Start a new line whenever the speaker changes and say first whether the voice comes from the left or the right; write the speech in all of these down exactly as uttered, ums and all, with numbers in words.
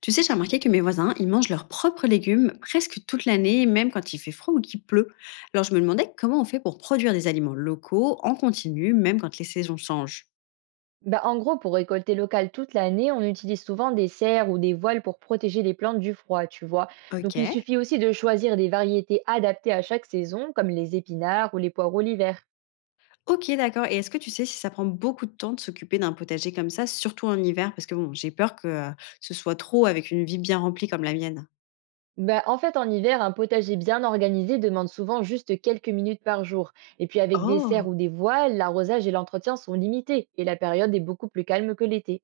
left: Tu sais, j'ai remarqué que mes voisins, ils mangent leurs propres légumes presque toute l'année, même quand il fait froid ou qu'il pleut. Alors je me demandais comment on fait pour produire des aliments locaux en continu, même quand les saisons changent.
right: Bah, en gros, pour récolter local toute l'année, on utilise souvent des serres ou des voiles pour protéger les plantes du froid, tu vois. Donc il
left: Ok.
right: suffit aussi de choisir des variétés adaptées à chaque saison, comme les épinards ou les poireaux l'hiver.
left: Ok, d'accord. Et est-ce que tu sais si ça prend beaucoup de temps de s'occuper d'un potager comme ça, surtout en hiver? Parce que bon, j'ai peur que euh, ce soit trop avec une vie bien remplie comme la mienne.
right: Bah, en fait, en hiver, un potager bien organisé demande souvent juste quelques minutes par jour. Et puis avec des serres
left: Oh,
right: ou des voiles, l'arrosage et l'entretien sont limités et la période est beaucoup plus calme que l'été.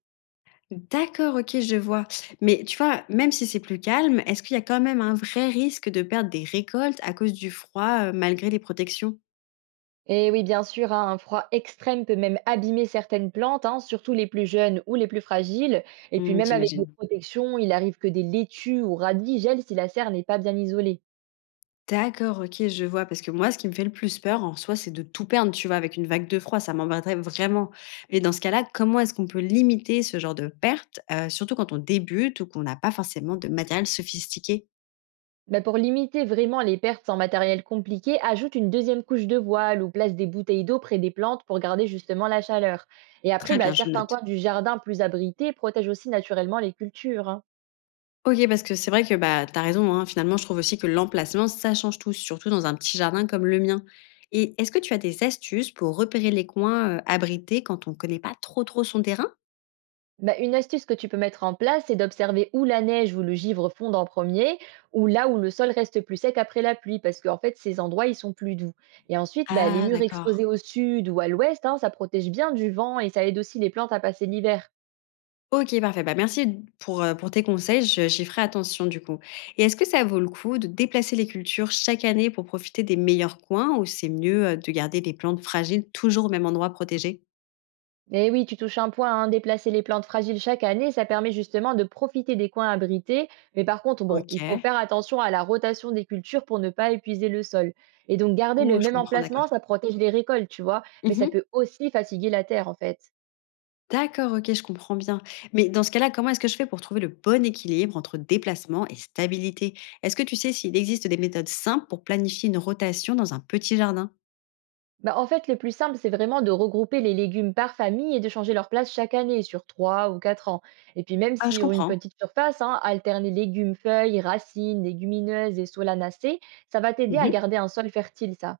left: d'accord, ok, je vois. Mais tu vois, même si c'est plus calme, est-ce qu'il y a quand même un vrai risque de perdre des récoltes à cause du froid, euh, malgré les protections?
right: Et oui, bien sûr, hein, un froid extrême peut même abîmer certaines plantes, hein, surtout les plus jeunes ou les plus fragiles. Et puis
left: Mmh,
right: même avec des
left: j'imagine.
right: protections, il arrive que des laitues ou radis gèlent si la serre n'est pas bien isolée.
left: D'accord, OK, je vois. Parce que moi, ce qui me fait le plus peur, en soi, c'est de tout perdre, tu vois, avec une vague de froid, ça m'embêterait vraiment. Mais dans ce cas-là, comment est-ce qu'on peut limiter ce genre de perte, heu, surtout quand on débute ou qu'on n'a pas forcément de matériel sophistiqué?
right: Mais pour limiter vraiment les pertes en matériel compliqué, ajoute une deuxième couche de voile ou place des bouteilles d'eau près des plantes pour garder justement la chaleur. Et après,
left: Très
right: bah,
left: bien, je
right: certains
left: note.
right: coins du jardin plus abrités protègent aussi naturellement les cultures, hein.
left: OK, parce que c'est vrai que, bah, tu as raison, hein, finalement, je trouve aussi que l'emplacement, ça change tout, surtout dans un petit jardin comme le mien. Et est-ce que tu as des astuces pour repérer les coins, heu, abrités quand on ne connaît pas trop, trop son terrain?
right: Bah, une astuce que tu peux mettre en place, c'est d'observer où la neige ou le givre fondent en premier, ou là où le sol reste plus sec après la pluie, parce qu'en fait, ces endroits, ils sont plus doux. Et ensuite, bah, les
left: Ah
right: murs
left: d'accord.
right: exposés au sud ou à l'ouest, hein, ça protège bien du vent et ça aide aussi les plantes à passer l'hiver.
left: OK, parfait. Bah, merci pour, heu, pour tes conseils, je j'y ferai attention du coup. Et est-ce que ça vaut le coup de déplacer les cultures chaque année pour profiter des meilleurs coins ou c'est mieux, heu, de garder les plantes fragiles toujours au même endroit protégé?
right: Mais oui, tu touches un point, hein, déplacer les plantes fragiles chaque année, ça permet justement de profiter des coins abrités. Mais par contre, bon, il faut
left: OK.
right: faire attention à la rotation des cultures pour ne pas épuiser le sol. Et donc, garder le
left: Oh, je
right: même
left: comprends,
right: emplacement,
left: d'accord.
right: ça protège les récoltes, tu vois, mais ça
left: Mmh.
right: peut aussi fatiguer la terre, en fait.
left: D'accord, OK, je comprends bien. Mais dans ce cas-là, comment est-ce que je fais pour trouver le bon équilibre entre déplacement et stabilité? Est-ce que tu sais s'il existe des méthodes simples pour planifier une rotation dans un petit jardin?
right: Bah, en fait, le plus simple, c'est vraiment de regrouper les légumes par famille et de changer leur place chaque année sur trois ou quatre ans. Et puis même
left: Ah, je
right: si, sur une
left: comprends.
right: petite surface, hein, alterner légumes, feuilles, racines, légumineuses et solanacées, ça va t'aider à
left: Mmh.
right: garder un sol fertile, ça.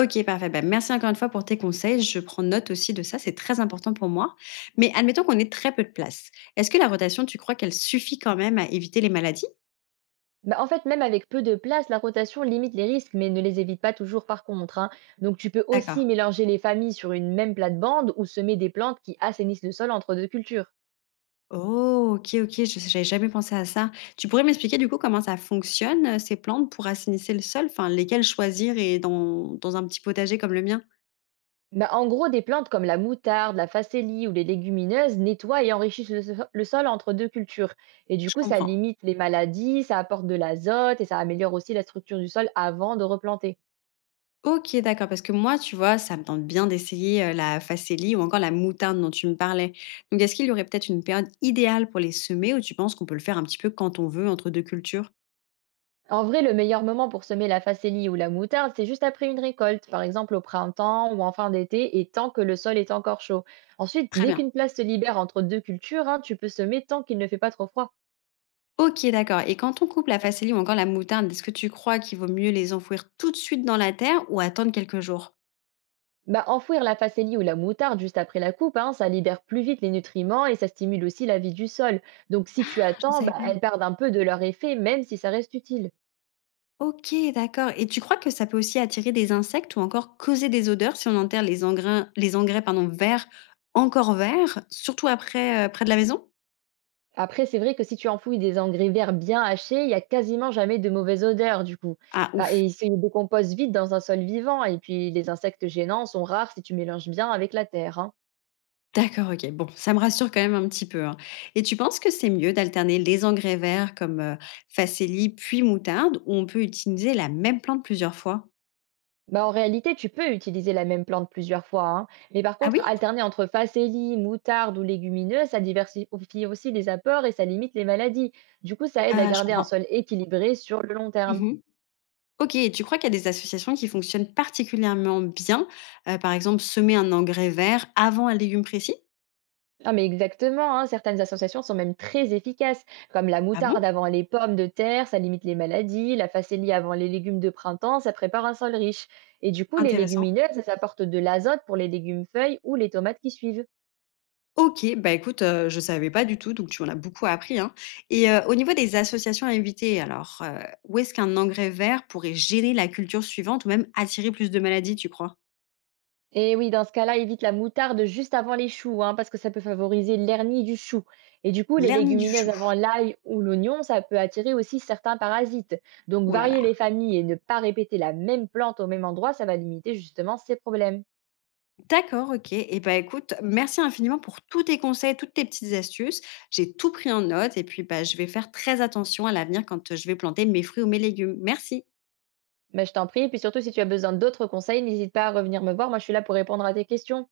left: OK, parfait. Ben merci encore une fois pour tes conseils. Je prends note aussi de ça, c'est très important pour moi. Mais admettons qu'on ait très peu de place. Est-ce que la rotation, tu crois qu'elle suffit quand même à éviter les maladies?
right: Bah, en fait, même avec peu de place, la rotation limite les risques, mais ne les évite pas toujours par contre, hein. Donc tu peux aussi
left: D'accord.
right: mélanger les familles sur une même plate-bande ou semer des plantes qui assainissent le sol entre deux cultures.
left: Oh, OK, OK, je j'avais jamais pensé à ça. Tu pourrais m'expliquer du coup comment ça fonctionne, euh, ces plantes pour assainir le sol, enfin lesquelles choisir et dans, dans un petit potager comme le mien?
right: Bah, en gros, des plantes comme la moutarde, la facélie ou les légumineuses nettoient et enrichissent le, so- le sol entre deux cultures. Et du
left: Je
right: coup, ça
left: comprends.
right: limite les maladies, ça apporte de l'azote et ça améliore aussi la structure du sol avant de replanter.
left: OK, d'accord, parce que moi, tu vois, ça me tente bien d'essayer, heu, la facélie ou encore la moutarde dont tu me parlais. Donc est-ce qu'il y aurait peut-être une période idéale pour les semer ou tu penses qu'on peut le faire un petit peu quand on veut entre deux cultures?
right: En vrai, le meilleur moment pour semer la facélie ou la moutarde, c'est juste après une récolte, par exemple au printemps ou en fin d'été, et tant que le sol est encore chaud. Ensuite,
left: Très
right: dès
left: bien.
right: qu'une place se libère entre deux cultures, hein, tu peux semer tant qu'il ne fait pas trop froid.
left: OK, d'accord, et quand on coupe la facélie ou encore la moutarde, est-ce que tu crois qu'il vaut mieux les enfouir tout de suite dans la terre ou attendre quelques jours?
right: Bah, enfouir la facélie ou la moutarde juste après la coupe, hein, ça libère plus vite les nutriments et ça stimule aussi la vie du sol. Donc si tu
left: Ah, je ne
right: attends,
left: savais
right: bah,
left: pas.
right: elles perdent un peu de leur effet, même si ça reste utile.
left: OK, d'accord, et tu crois que ça peut aussi attirer des insectes ou encore causer des odeurs si on enterre les engrais, les engrais, pardon, verts, encore verts, surtout après, heu, près de la maison?
right: Après, c'est vrai que si tu enfouis des engrais verts bien hachés, il n'y a quasiment jamais de mauvaise odeur du coup.
left: Ah,
right: Bah,
left: ouf.
right: et ils se décomposent vite dans un sol vivant et puis les insectes gênants sont rares si tu mélanges bien avec la terre, hein.
left: D'accord, OK. Bon, ça me rassure quand même un petit peu, hein. Et tu penses que c'est mieux d'alterner les engrais verts comme, heu, Faceli puis moutarde, ou on peut utiliser la même plante plusieurs fois?
right: Bah, en réalité, tu peux utiliser la même plante plusieurs fois, hein. Mais par
left: Ah
right: contre,
left: oui?
right: alterner entre facélie, moutarde ou légumineux, ça diversifie aussi les apports et ça limite les maladies. Du coup, ça aide à
left: Ah, je
right: garder un
left: comprends.
right: sol équilibré sur le long terme.
left: Mmh. OK, et tu crois qu'il y a des associations qui fonctionnent particulièrement bien? Heu, par exemple, semer un engrais vert avant un légume précis?
right: Ah mais exactement, hein, certaines associations sont même très efficaces, comme la
left: Ah
right: moutarde
left: bon?
right: avant les pommes de terre, ça limite les maladies, la facélie avant les légumes de printemps, ça prépare un sol riche. Et du coup, les
left: Intéressant.
right: légumineuses, ça apporte de l'azote pour les légumes feuilles ou les tomates qui suivent.
left: OK, bah, écoute, heu, je savais pas du tout, donc tu en as beaucoup appris, hein, et heu, au niveau des associations à éviter, alors, heu, où est-ce qu'un engrais vert pourrait gêner la culture suivante ou même attirer plus de maladies, tu crois?
right: Et oui, dans ce cas-là, évite la moutarde juste avant les choux, hein, parce que ça peut favoriser l'hernie du chou. Et du coup, les
left: L'hernie du
right: légumineuses
left: chou.
right: avant l'ail ou l'oignon, ça peut attirer aussi certains parasites. Donc,
left: Oh là là.
right: varier les familles et ne pas répéter la même plante au même endroit, ça va limiter justement ces problèmes.
left: D'accord, OK, et bah, écoute, merci infiniment pour tous tes conseils, toutes tes petites astuces. J'ai tout pris en note et puis, bah, je vais faire très attention à l'avenir quand, heu, je vais planter mes fruits ou mes légumes. Merci.
right: Mais je t'en prie, et puis surtout, si tu as besoin d'autres conseils, n'hésite pas à revenir me voir, moi je suis là pour répondre à tes questions.